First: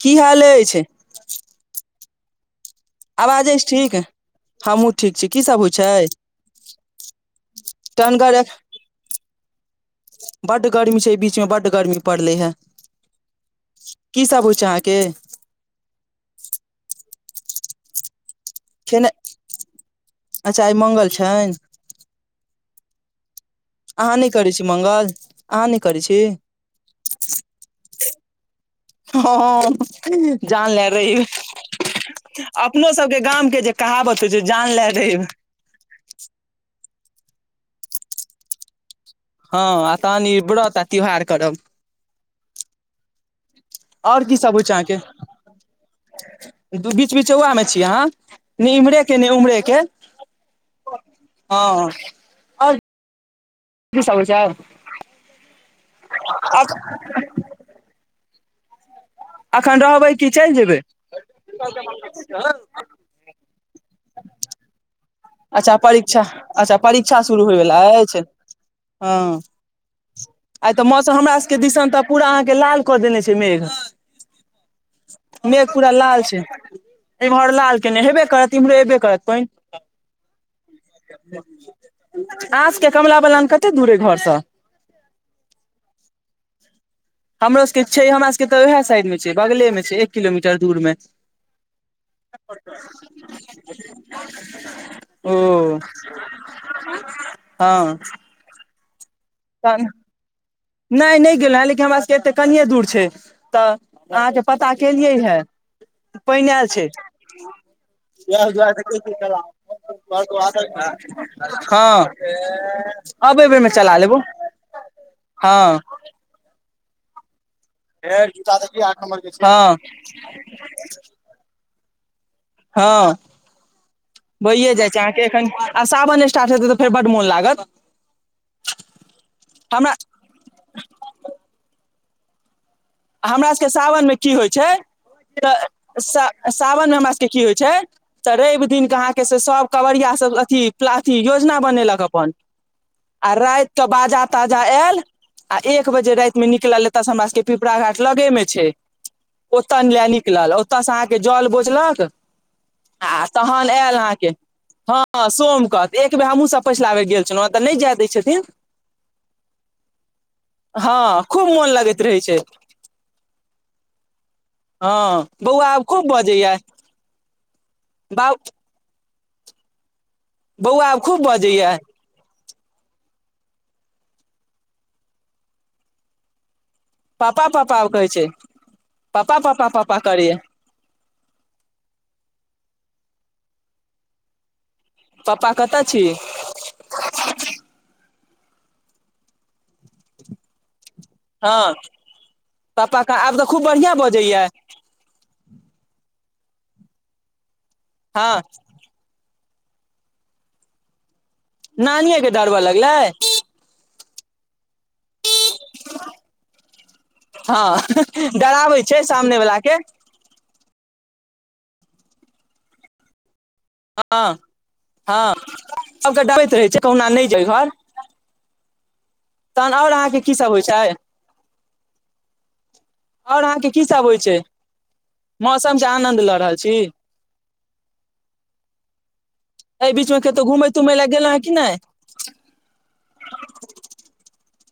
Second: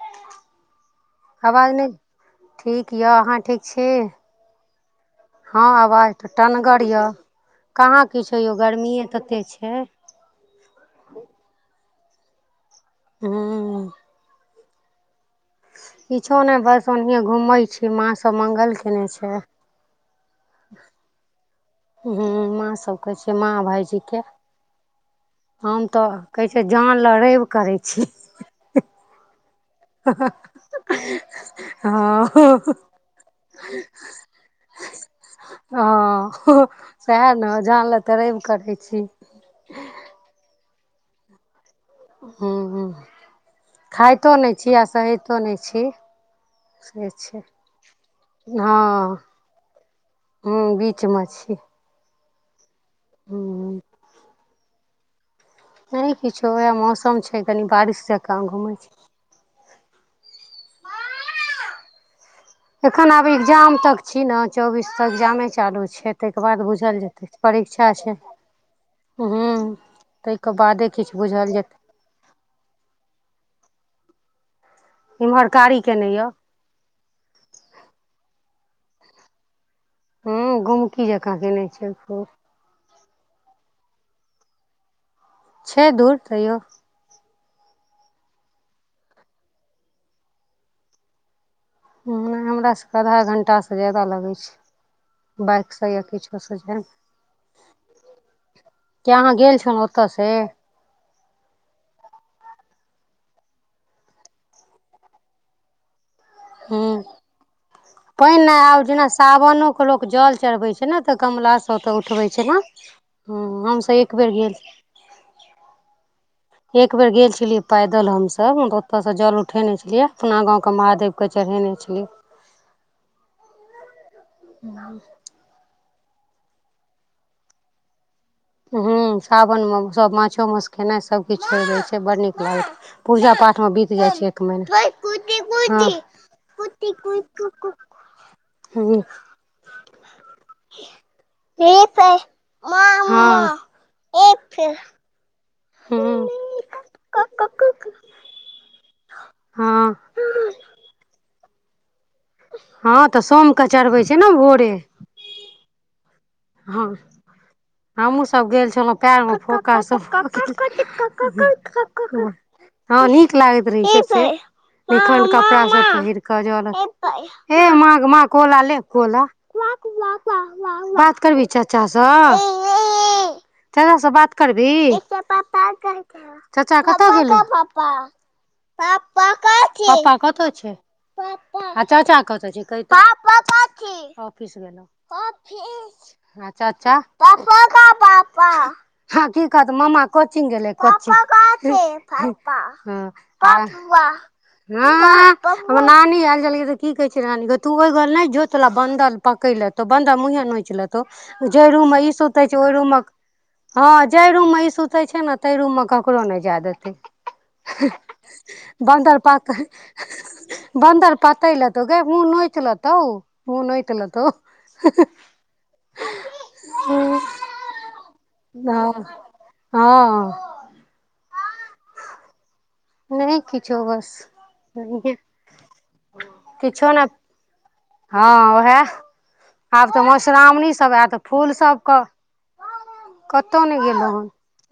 की हाल अछि आवाज नहि ठीक यए अहाँ आवाज ठीक अछि छी हमहूँ ठीक छी की सब हँ होइ आ छै बाज तऽ टनगर यऽ कहाँ किछ टनगर होइए गर्मीे तते छै बड्ड गर्मी छै बीच में बड्ड गर्मी पड़लै हन हूँ की सब होइ छै अहाँके किछो नहि बस ओनाहि घूमै छी माँ सब मंगल केने खेनाइ छै अच्छा आइ मंगल छनि हूं माँ सब कै छैन माँ भायजी अहाँ के नहि करै छी मंगल अहाँ नहि हम करै तऽ छी कहै छै जान लै रैब करै छी हँ जानले रैब हँ अपनो सबके गाम के जे कहावत तऽ जे जान लए रैब ह सएह ने जानले तऽ रैव तकै छी हँ आ तहन इ व्रत आ तिहार करब ह्म ह आओर खाइतो की सब नहि होइ छै छी आ अहाँके सहतो नहि छी से बीच छै बीचौआ मे छी अहाँ नहि इम्हरे के ने उम्हरे के ह बीच मे छी हँ आओर हूँ की सब होइ छै नहि किछु वएह मौसम छै कनि बारिश जकाँ घुमै अखन रहबै कि चलि जेबै एखन आब एग्जाम तक छी न चौबीस तऽ एग्जामे अच्छा चालू छै परीक्षा तैके बाद अच्छा बुझल परीक्षा जेतै शुरू होयवला परीक्षा छै अछि ह्म हँ ताहिके आइ तऽ बादे मौसम किछु हमरा बुझल सबके जेतै दिसन तऽ पूरा अहाँके लाल कऽ देने छै मेघ इम्हर मेघ कारी पूरा केने लाल यए छै इमहर लाल केने हेबे करत इम्हरो हेबे करत पानि हँ गुमकी जकाँ केने छै खूब आओर सऽ कमला बलान कतऽ दूरे अछि घरसँ? छै दूर तैयौ हमरो सभक छै, हमरा सभक तऽ ओहि साइडमे छै, बगलमे छै, एक किलोमीटर दूरमे। हू हमरा सभके आधा घण्टासँ बेसी समय लगैत ओ अछि बाइकसँ या किछुसँ जायमे। हँ किया अहाँ गेल छलौ तहन ओतयसँ नहि नहि गेलहु हेँ लेकिन हमरा सभके एते कनिए दूर छै तऽ अहाँके पता केलियै हे पानि आयल छै ह पानि नहि आबि रहल अछि। जेना सावनमे लोक जल चढ़बैत छथि ने, कमलासँ ओतऽसँ हँ उठबैत छथि ने। अब ह एहि बेर मे हम चला सभ एक लेबो बेर गेल हँ एक बेर गेल छलियए पैदल हम सभ ओत स जल उठेने हँ छलिये अपना गाम क महादेवके चढ़ेने छलियै हँ बहिए जाइ छै आहा के आ सावन स्टार्ट हेतै तऽ फेर बड मोन लागत ह सावन मे हमरा सभ माछो मास खेनाइ सभकिछु छोड़ि दैत छै। बड़ नीक लागैत छै। पूजा हमरा पाठ सबके मे बीत सावन जाइ की छै एक होइ महीना तऽ सा सावन मे हमरा सबके की होइ छै तऽ रवि दिन क अहाँके से सभ कँवरिया सभ अथी अथी योजना बनेलक अपन [unintelligible] आ रातिमे तऽ बाजा गाजा आयल आ एक बजे रातिमे निकलल। एतऽसँ हमरा सभके हँ हूँ लगमे छै, ओतऽ हँ लेबाक लेल निकललहुँ। ओतऽसँ अहाँ जल बोझि कऽ हँ तऽ, सोमकऽ चढ़बैत छथि ने भोरे? हँ सोमक एक बेर हमहू हँ, हमहूँ सभ गेल छलहुँ, पैरमे फोका सभ हँ खूब मोन लगैत रहै छै हँ नीक लागैत रह छै एखन हँ कपड़ा बौआ आब सभ खूब पानि कऽ बजैया जा रहल अछि। हे मामा, बाउ कोरा कोरा बौआ आब बात खूब करब बजैया चाचा? है चाचा स बात करबी ही चाचा कत गेल पापा पापा कहै छै पापा कत छै चाचा कता छै कहत ऑफिस गेल [unintelligible] पापा कतऽ छी ऑफिस [unintelligible] चाचा हँ की कहत मामा कोचिंग गेले हँ पापा आब तऽ खूब बढ़िआँ [unintelligible] बजैया हँ हमर नानी आयल छलियै तऽ की कहे छै ल हैनी तू ओहि घर नहि हँ जोतला बंदल पकड़ लेतो बंदल मुँहे नोचि लेतौ जेहि रूम मे ई नानिये के सुते छै डरबऽ ओहि रूम मे लगलै हँ जे रूम मे ई सुतै छै ने आइ रू मे ककरो नहि जाय देत, ई हँ डराबै छै बादर सामने वला पकड़ि के बन्दर पीठपर ले तऽ मुह नोचि लेतहु। मुह नोचि लेतऽ। सभके डबैत रहै छै कहुना नहि जाय घर हँ तहन और अहाँके हँ की सभ होइ छै? नहि आओर अहाँके किछो की सब बस होइ छै मौसम के आनंद लऽ रहल छी किछो ने हँ उएह आब एहि तऽ बीच मे कतौ मधुश्रावणी घुमय सभ तुमय लए आय त गेलहुँ हेँ कि फूल नहि सभके कतहु नहि गेलहुँ हेन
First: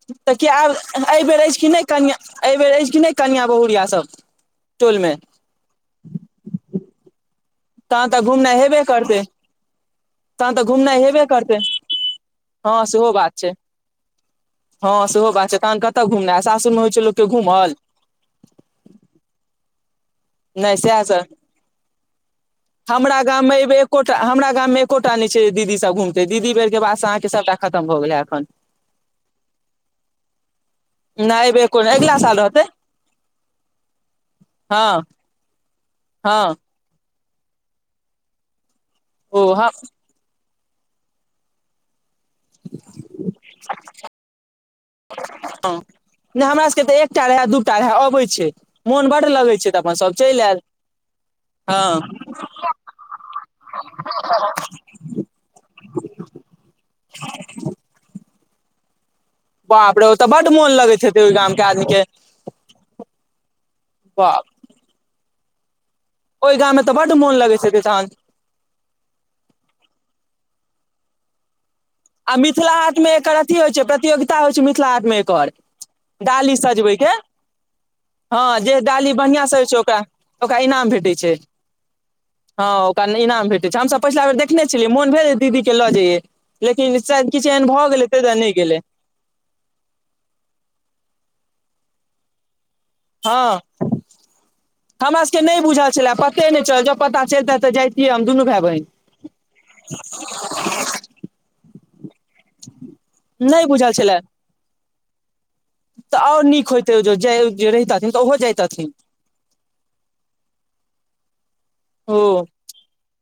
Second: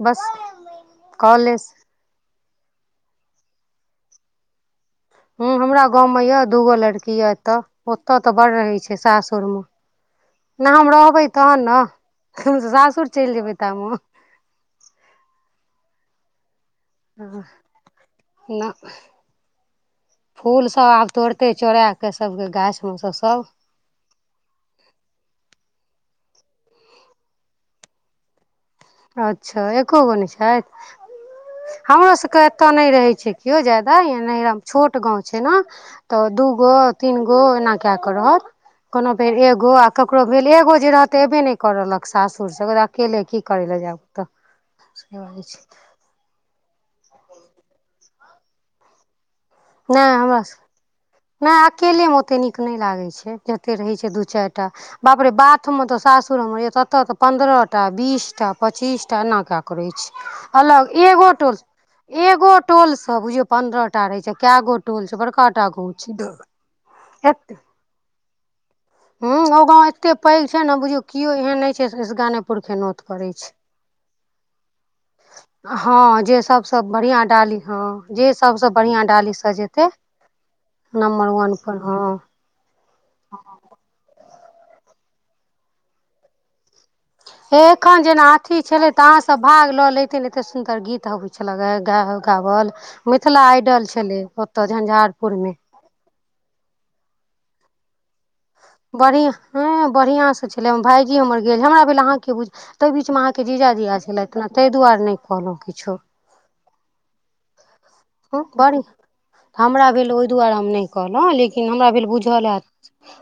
बस तऽ कि आब एहि बेर अछि कि कॉलेज नहि कनिया एहि बेर अछि कि नहि कनिया बहुरिया सभ टोल मे ह हमरा गाँवमे यए दूगो लड़की यए एतय तहन ओतय तऽ बड़ घुमनाइ हेबे रहैत छै करतै सासुरमे तहन तऽ ने हम घुमनाइ हेबे रहबै करतै तहन ने हम त हँ सेहो सासुर चलि बात छै जेबै तमे हँ, सेहो बात छै तऽ। ने कतऽ घुमने छी, बस सासुरमे हँ। ना फूल नहि सब सएह आब तोड़तै चोरे कऽ सभके गाछ मे सँ हमरा सब गाममे एहि बेर एकोटा हमरा गाममे मे एकोटा नहि नहि छै दीदी सब घुमते दीदी बेर के बाद से अहाँके सभटा खतम भऽ गेलै एखन अच्छा एको गो नहि छथि नहि एहि बेर कोन हमरो अगिला सबके साल रहतै एतऽ नहि रहे छै केओ जादा छोट हँ गाँंव छै तऽ दु हँ गो तीन गो एना कए रहत कोनो बेर ओ एगो हम आ कब ककरो भेल एगो जे रहत एबे नहि कर रहलक सासुर सभ अकेले की करबै जा कऽ सैह होइ छै नै हमरा सब के तऽ एकटा रहै दूटा रहै अबै छै मोन बड्ड लगै छै तऽ अपन सभ नहि चलि हमरा सँ आयल नहि हँ अकेल हम ओते नीक नीक नहि लागै छै जेते रहै छै दू चारिटा बाप रे बाथ मे ते सासुर मेे तते ते पन्द्रह टा बीस टा पच्चीस टा एना करै बाप रे छै ओतऽ बड्ड मोन अलग लगैत हेतै एगो ओहि गाम टोल के आदमी के एगो टोल सब बुझियो पंन्द्रह टा रहे छै बाप केगो टोल छै बड़का टा गोल ओहि गाम मे तऽ बड्ड मोन लगैत हेतै तहन हूँ ओ गाँव एत्ते पैघ छै ने बुझियौ केओ एहन नहि छै से आ गानेपुर मिथिला के नोत हाटमे करै एकर अथी होइ छै प्रतियोगिता होइ छै मिथिला हाटमे एकर हँ जे डाली सबसँ सजबैके बढ़िआँ डाली हँ हँ सबसँ जे बढ़िआँ डाली बढ़िआं सजै छै सजेतै ओकरा ओकरा इनाम भेटै छै नम्बर वन पर हँ हँ ओकरा नहि इनाम भेटैत छै हमसभ पछिला बेर देखने छलियै मोन भेल दीदी के लऽ जइयए लेकिन सायद किछु हे एहन भऽ एखन गेलै जेना ताहि दुआरे नहि अथी गेलै छलै तऽ अहाँसभ भाग लऽ एते ने एते सुन्दर गीत होबैत छलैे गाय गओल मिथिला हँ आइडल छलै ओतऽ हमरा सबके झंझारपुरमे नहि बुझल छेलै पर ते ने चल जब पता चलते तऽ जाइतियै हम दुनू भाय बहिन बढ़ि हूँ बढ़िआँ से छलै भायजी हमर गेल हमरा भेल अहाँ के बुझ तहि बीच मे अहाँके नहि जीजा बुझल जिया छल छलए एतना ताहि दुआरे नहि कहलहुॅं किछो तऽ जाय रहथिन तऽ ओहो जाइतथिन तऽ हमरा भेल ओहि दुआरे हम नहि कहलहुँ लेकिन हमरा भेल ओ बुझल हैत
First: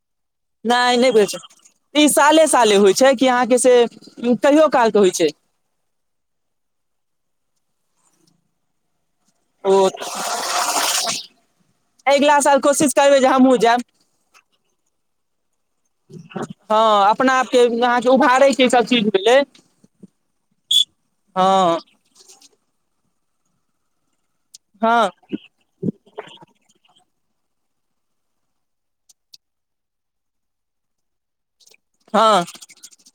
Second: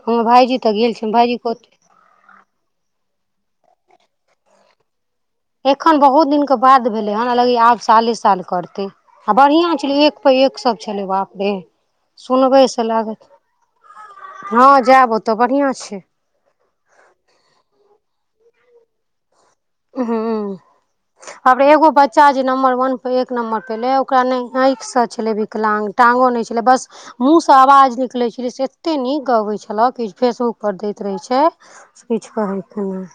हमर भायजी तऽ गेल नहि नहि छै बूझल भायजीके छल ई साले साले होइ छै कि अहाँके से कहियो काल के होइ छै एखन बहुत दिनके बाद भेलै हेन लगैये आब साले साल करतै आ ओ बढ़ियां छलै एक पर एक सब छलै बाप रे अगिला साल सुनबैसँ कोशिश लागत करबै जे हमहुँ जायब हँ जायब ओतऽ बढ़ियाँ छै हँ अपना आपके अहाँके उभारै के ई सभ चीज भेलै हूम्म हँ बाप रे एगो बच्चा जे नम्बर वन पर एक नम्बर पर एलै ओकरा नहि हँ आँखिसँ छलै विकलांग टाँगो नहि छलै बस मूँहसँ आवाज निकलैत छेलै से एतेक नीक गबैत छलहु कि फेसबुकपर दैत रहैत छै हँ किछु कहै के नै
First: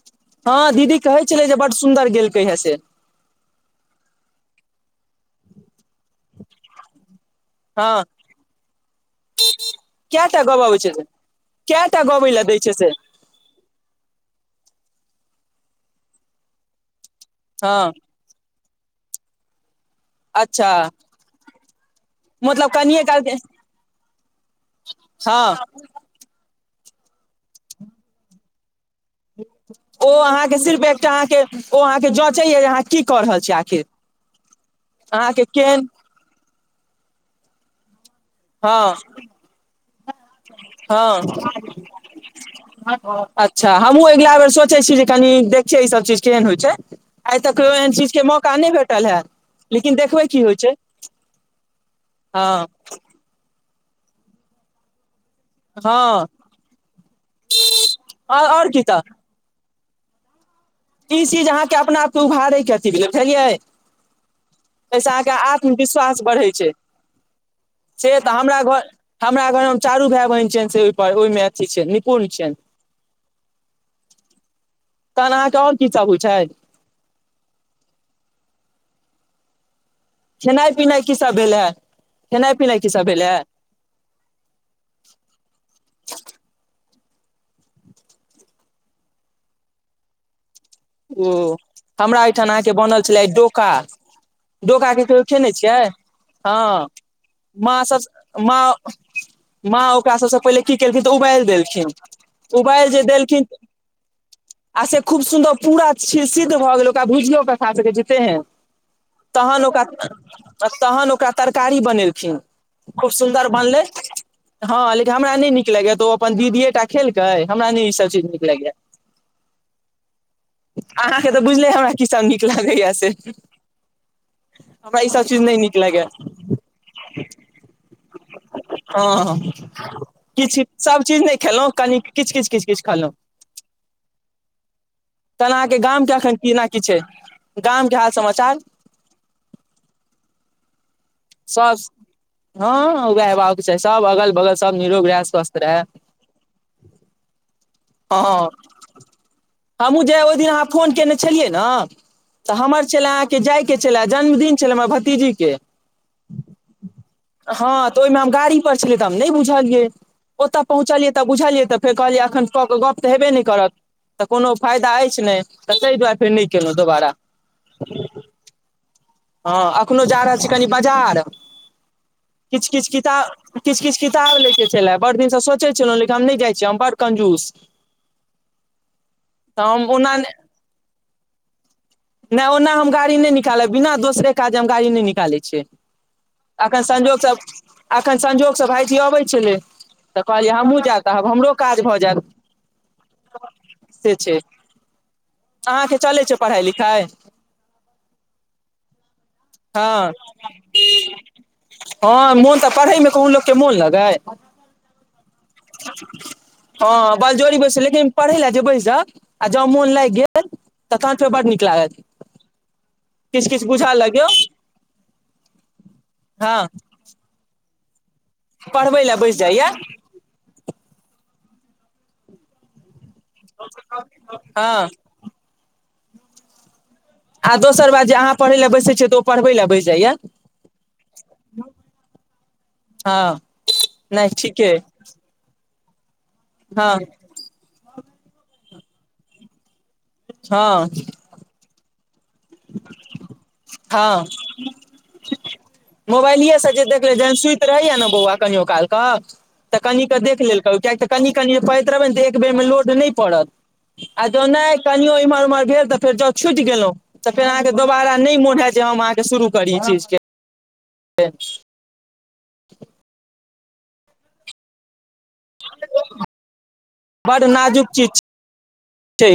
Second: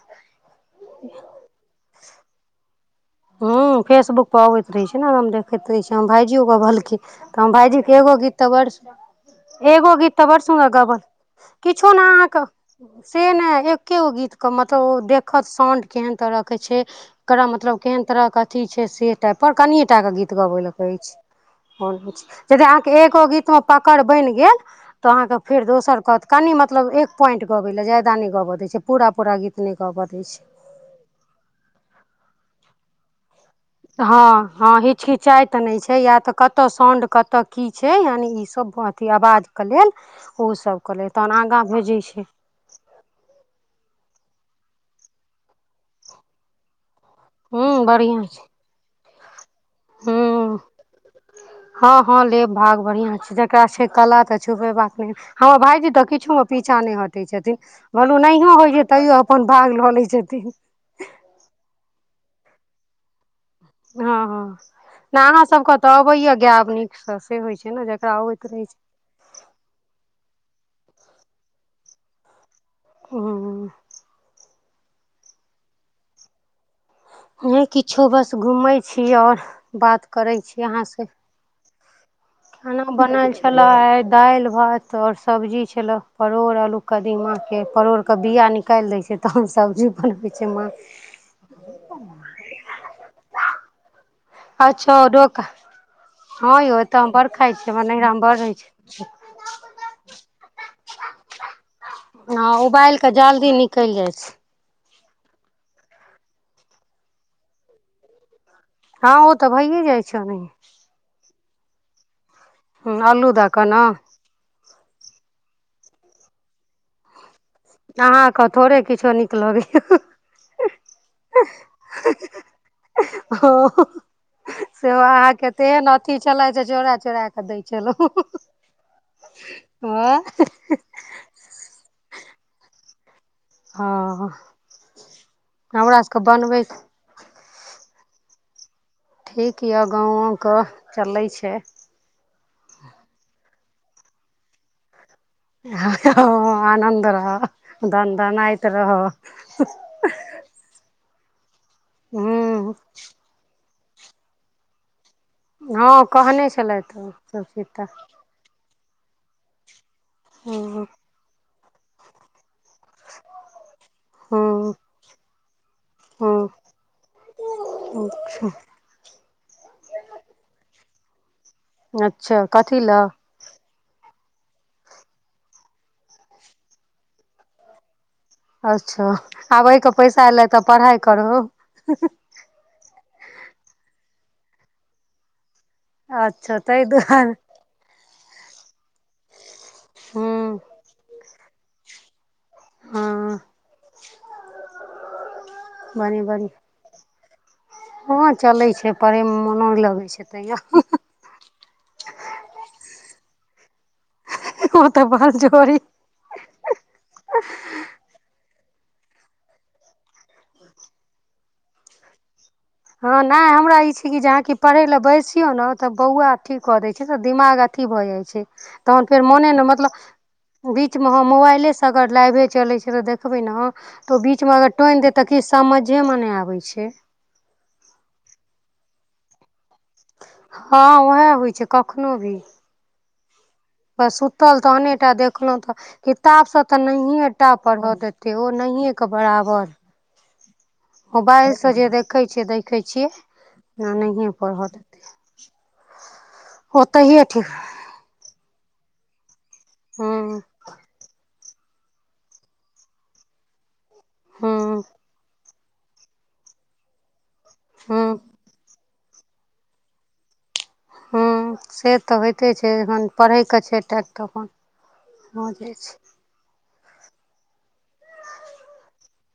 हँ दीदी कहै छेलै जे बड्ड सुन्दर गेलकै हे से हूँ फेसबुक पर अबैत रहे छै ने हम देखैत रहे छी हमर भायइजियो कहलकिन तऽ हम भायजीे हँ एगो गीत तऽ बड्ड सुन एगो गीत तऽ बड़ कएटा गबै सुंदर अबै छै गब से किछो ने कएटा गबै अहाँके लए दै छै से नहि एके गो गीतके मतलब ओ देखत साउंड केहन तरह के छै एकरा हँ मतलब तर कथी छै से टाइप पर कनिये टा के गीत गीत गबै ले अच्छा कहै छै यदि मतलब अहाँके कनिये काल एको के गीत मे पकड़ बनि गेल तऽ अहाँकेँ फेर हँ दोसर कहत कनि मतलब एक पॉइंट गबैले ज्यादा नहि गाबऽ दै छै पूरा पूरा गीत नहि गबऽ ओ दै छै अहाँके सिर्फ एकटा अहाँके ओ अहाँके जँचैया जे अहाँ की कऽ रहल छियै आ हँ हँ हिचकिचाइ तऽ नहि केहन छै या तऽ कतऽ साउंड कतऽ की छै यानि सब हँ अथी आवाज के लेल ओ सब के लेल हँ तहन आगाँ भेजै छै [unintelligible] अच्छा हमहूँ अगिला बेर सोचै छी जे कनि देखियै ईसभ चीज केहन होइ छै आइ तक केओ हूँ एहन चीज के मौका नहि भेटल है हू हँ हँ लेब भाग बढ़िआं छै देख ओरा छै कला तऽ छुपेबाक नही हमर भायजी तऽ हँ किछु मे पीछा नहि हटे छथिन कहलहु नहियो आओर होइ की छै तऽ तै यो अपन भाग लऽ लै छथिन ई चीज अहाँके अपना आपके उभारै के अथी भेल बुझलियै हँ हँ ताहिसँ नहि अहाँके अहाँ सभ के तऽ आत्मविश्वास अबैया बढ़ै गायब छै नीक से से होइत छै ने जकरा से तऽ अबैत रहै छै हमरा घर मे चारू भाय बहिन छियनि से ओहिप ओहि मे अथी छै निपुण छियनि ह तहन अहाँ के आओर की सभ हौए छै नहि किछो बस घूमै छी आओर बात करै छी खेनाइ पिनाइ अहाँसँ की सब भेलै अए खाना बनल छल मिलाइ दालि भात और सब्जी छलो परोड़ आलू कदीमा के परोड़ के बिया निक निकालि दै छै तहन सब्जी बनबै छै मा ओ हमरा ओहिठाम अहाँ के बनल छलै डोका डोका के कहियो खेने छियै हँ यौ एतऽ हम बड़ खाइ छियै मा हमर सब नैहरा मे बड़ रहै मा छै माँ ओकरा सब से पहिले की केलखिन तऽ उबालि देलखिन हँ उबालि उबाल जे कऽ देलखिन जल्दी निकलि जाइ छै आ से खूब सुन्दर पूरा सिद्ध भऽ गेल ओकरा भुजलो कऽ ख़ा सकै छै तेहन हँ ओ तऽ तहन भइए जाइ ओकरा छै ओनाहिये तहन ओकरा तरकारी बनेलखिन हूँ खूब अल्लू दऽ सुन्दर कऽ ने बनलै हँ लेकिन हमरा नहि नीक लगैया तऽ ओ अपन दीदीए एक टा खेलकै हमरा नहि ई सब चीज नीक लगैया छो निक लगइ य अहाँ के तऽ बुझले हमरा की सभ नीक लागैए से से हमरा ई सब अहाँ चीज के नहि नीक तेहन लगैया अथी छलै जे झोरा चोरा कऽ दै छलहु हँ किछ सभ चीज नहि खेलहुँ कनि किछ किछ किछ किछ खेलौं हँ तहन अहाँ के हमरा गाम के सबके एखन बनबै केना की छै गाम के हाल समाचार ठीक यऽ गाँवो के स्वास्थ हँ उएह हेबाक के चाही सब अगल बगल सब निरोगरहय स्वस्थ रहै आ आनन्द रह दन दन आऐत रहअ हमहुँ जहिया ओहि दिना फोन केने छलियै ने तऽ हूँ हमर छल अहाँ के जाय के छल जन्मदिन छलऽ हमर भतीजी के हँ कहने छलथि सबचीज तऽ गारि पर छलिए तऽ हम नहि बुझलियै ओत हँ पहुँचल त बुझलिय तऽ फेर कहलिय तऽ हेबे नहि करत तऽ कोनो हँ फायदा अछि नहि तऽ ताहि दुआरे फेर नहि हँ केलहुँ दोबारा [unintelligible] हँ अखनो जा रहल छी कनि बाजार अच्छा किछ कथी किछ लए किताब किछ किछ किताब लै के छलै बड़ दिन से सोचै छलहुँ लेकिन हम नहि जाइ छियै हम बड कंजूस अच्छा तऽ आब हम एहिके ओना पैसा एयलै तऽ पढ़ाइ करहो नहि ओना हम गाड़ी नहि निकालब बिना दोसरे काज हम गाड़ी नहि निकालै छियै अच्छा एखन ताहि संजोग स दुआरे एखन संजोग सँ भायजी अबैत छलै तऽ कहलियै हूँ हमहूँ जायब तब हमरो काज भऽ जैत हँ से छै अहाँ के बड़ी चलै छै बड़ी पढ़ाइ लिखाइ हँ चलै छै, पढ़ै मे मनो नहि लगै हँ छै। हँ मोन तऽ पढ़े मे कोनो लोक के मोन लगै अहाँ तऽ बलजोरी हँ, बलजोरी बैस, मुदा पढ़य लेल जे बैस आ जँ मोन लागि गेल तहन फेर बड नीक लागत हँ, नहि, किछु किछु हमरा ई बुझऽ छै कि लगियौ जहाँ पढ़य लेल बैसियो ने, तऽ बौआ हँ ठीक कऽ दैत छै। दिमाग एते भऽ जाइ छै पढ़बै तखन लए फेर बैस मोने जाइया नहि लागैत छै, मतलब। बीचमे मोबाइलसँ अगर लाइव चलैत छै तऽ देखबे ने, तऽ ओ बीचमे अगर हँ टोकि देत। तऽ किछ समझेमे नहि आबै छै आ दोसर बात जे अहाँ पढ़ लए बैसे छियै त ओ पढ़बै लए बैस जाइये हँ उएह होइ छै कखनो भी हँ बस नहि सुतल ठीके तहनेटा देखलहुँ तऽ किताब सभ तऽ हँ नहिए टा पढ़ऽ देते ओ नहिएके बराबर है मोबाइलसँ जे देखैत छी, देखैत छी, पढ़य नहि दैत अछि। मोबाइले से जे देखले जहन सुति रहैया ने बौआ कहियो काल कऽ त कनि हूँ क देख लेल करू कियाकि कनि पढैत रहबै ने तऽ एक बेर मे लोड नहि पड़त आ जँ नहि हूँ कनियो एम्हर ओम्हर भेल तऽ फेर जँ छुटि गेलहुँ तऽ फेर अहाँ के हूँ दोबारा नहि मोन होयत जे हम अहाँ के शुरू करी ई चीज के हूँ से तऽ होइते छै। जखन पढ़ैके छै टाक तऽ अपन हँ जे छै। बड नाजुक चीज छै।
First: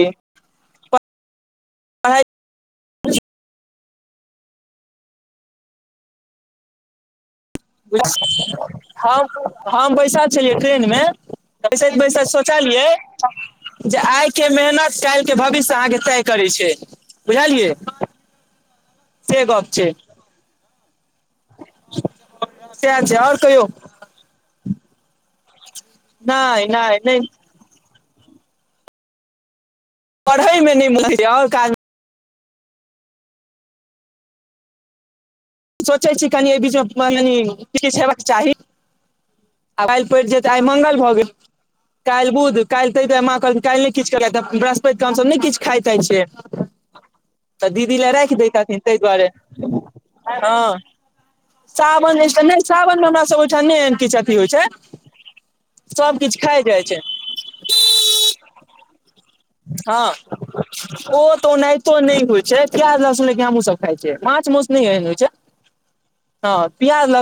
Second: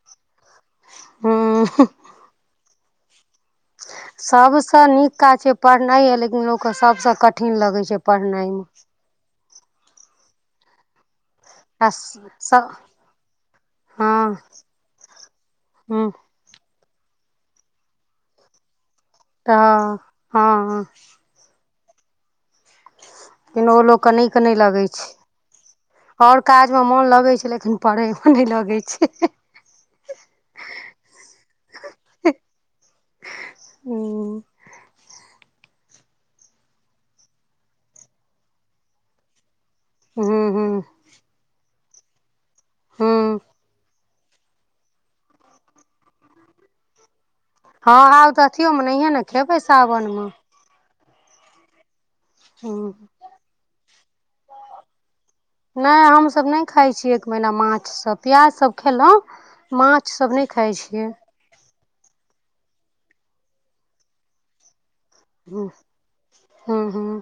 ह्म आय [unintelligible] सभसँ नीक काज छै। पढ़नाई य लेकिन लोकके सभसँ कठिन लगै छै पढ़नाईमे हम हम बैसल छलियै ट्रेन मे आ बैसैल बैसैल स सोचलियै जे हँ आय के मेहनत काल्हि के भविष्य हूँ अहाँके करै छै बुझलियै से गप छै तऽ हाँ त्य छै ओर कहियो कनै निक नहि लगै छै ओर नहि काज मे नहि मोन नहि लगै छै लेकिन पढ़ेमे नहि लगै छै पढ़ै मे नहि मुन लागि ओर काज [unintelligible] सोचै छी कनि एहि बीचमे कनी किछ हेबाक चाही आ काल्हि पढ़ि हूँ जेबऽ। आइ हूँ मंगल भऽ गेल, काल्हि बुध। काल्हि तऽ हूँ कहलहुँ ने। किछ कर बृहस्पति क हमसभ नहि किछ खाइताय छियै तऽ हँ दीदी लए आब राखि तऽ दैथिन अथियोमे तहि नहिये ने दुआरे खेबै सावनमे हँ सावन नहि, हूँ सावनमे हमरा सभ ओ छै ने? नहि, किछु एते होइत छै। नहि सब किछु हमसभ नहि जाइ खाइ छै छीयै एक महीना माछसभ प्याजसभ खेलहुॅं माछ सभ नहि खाई छियै ओत नहि तो नहि होइ छै प्याज लहसुन हमू सब खाय छीयै माछ मास न एहन होइ छै ह्म हँ हूँ प्याज लहसुन हूँ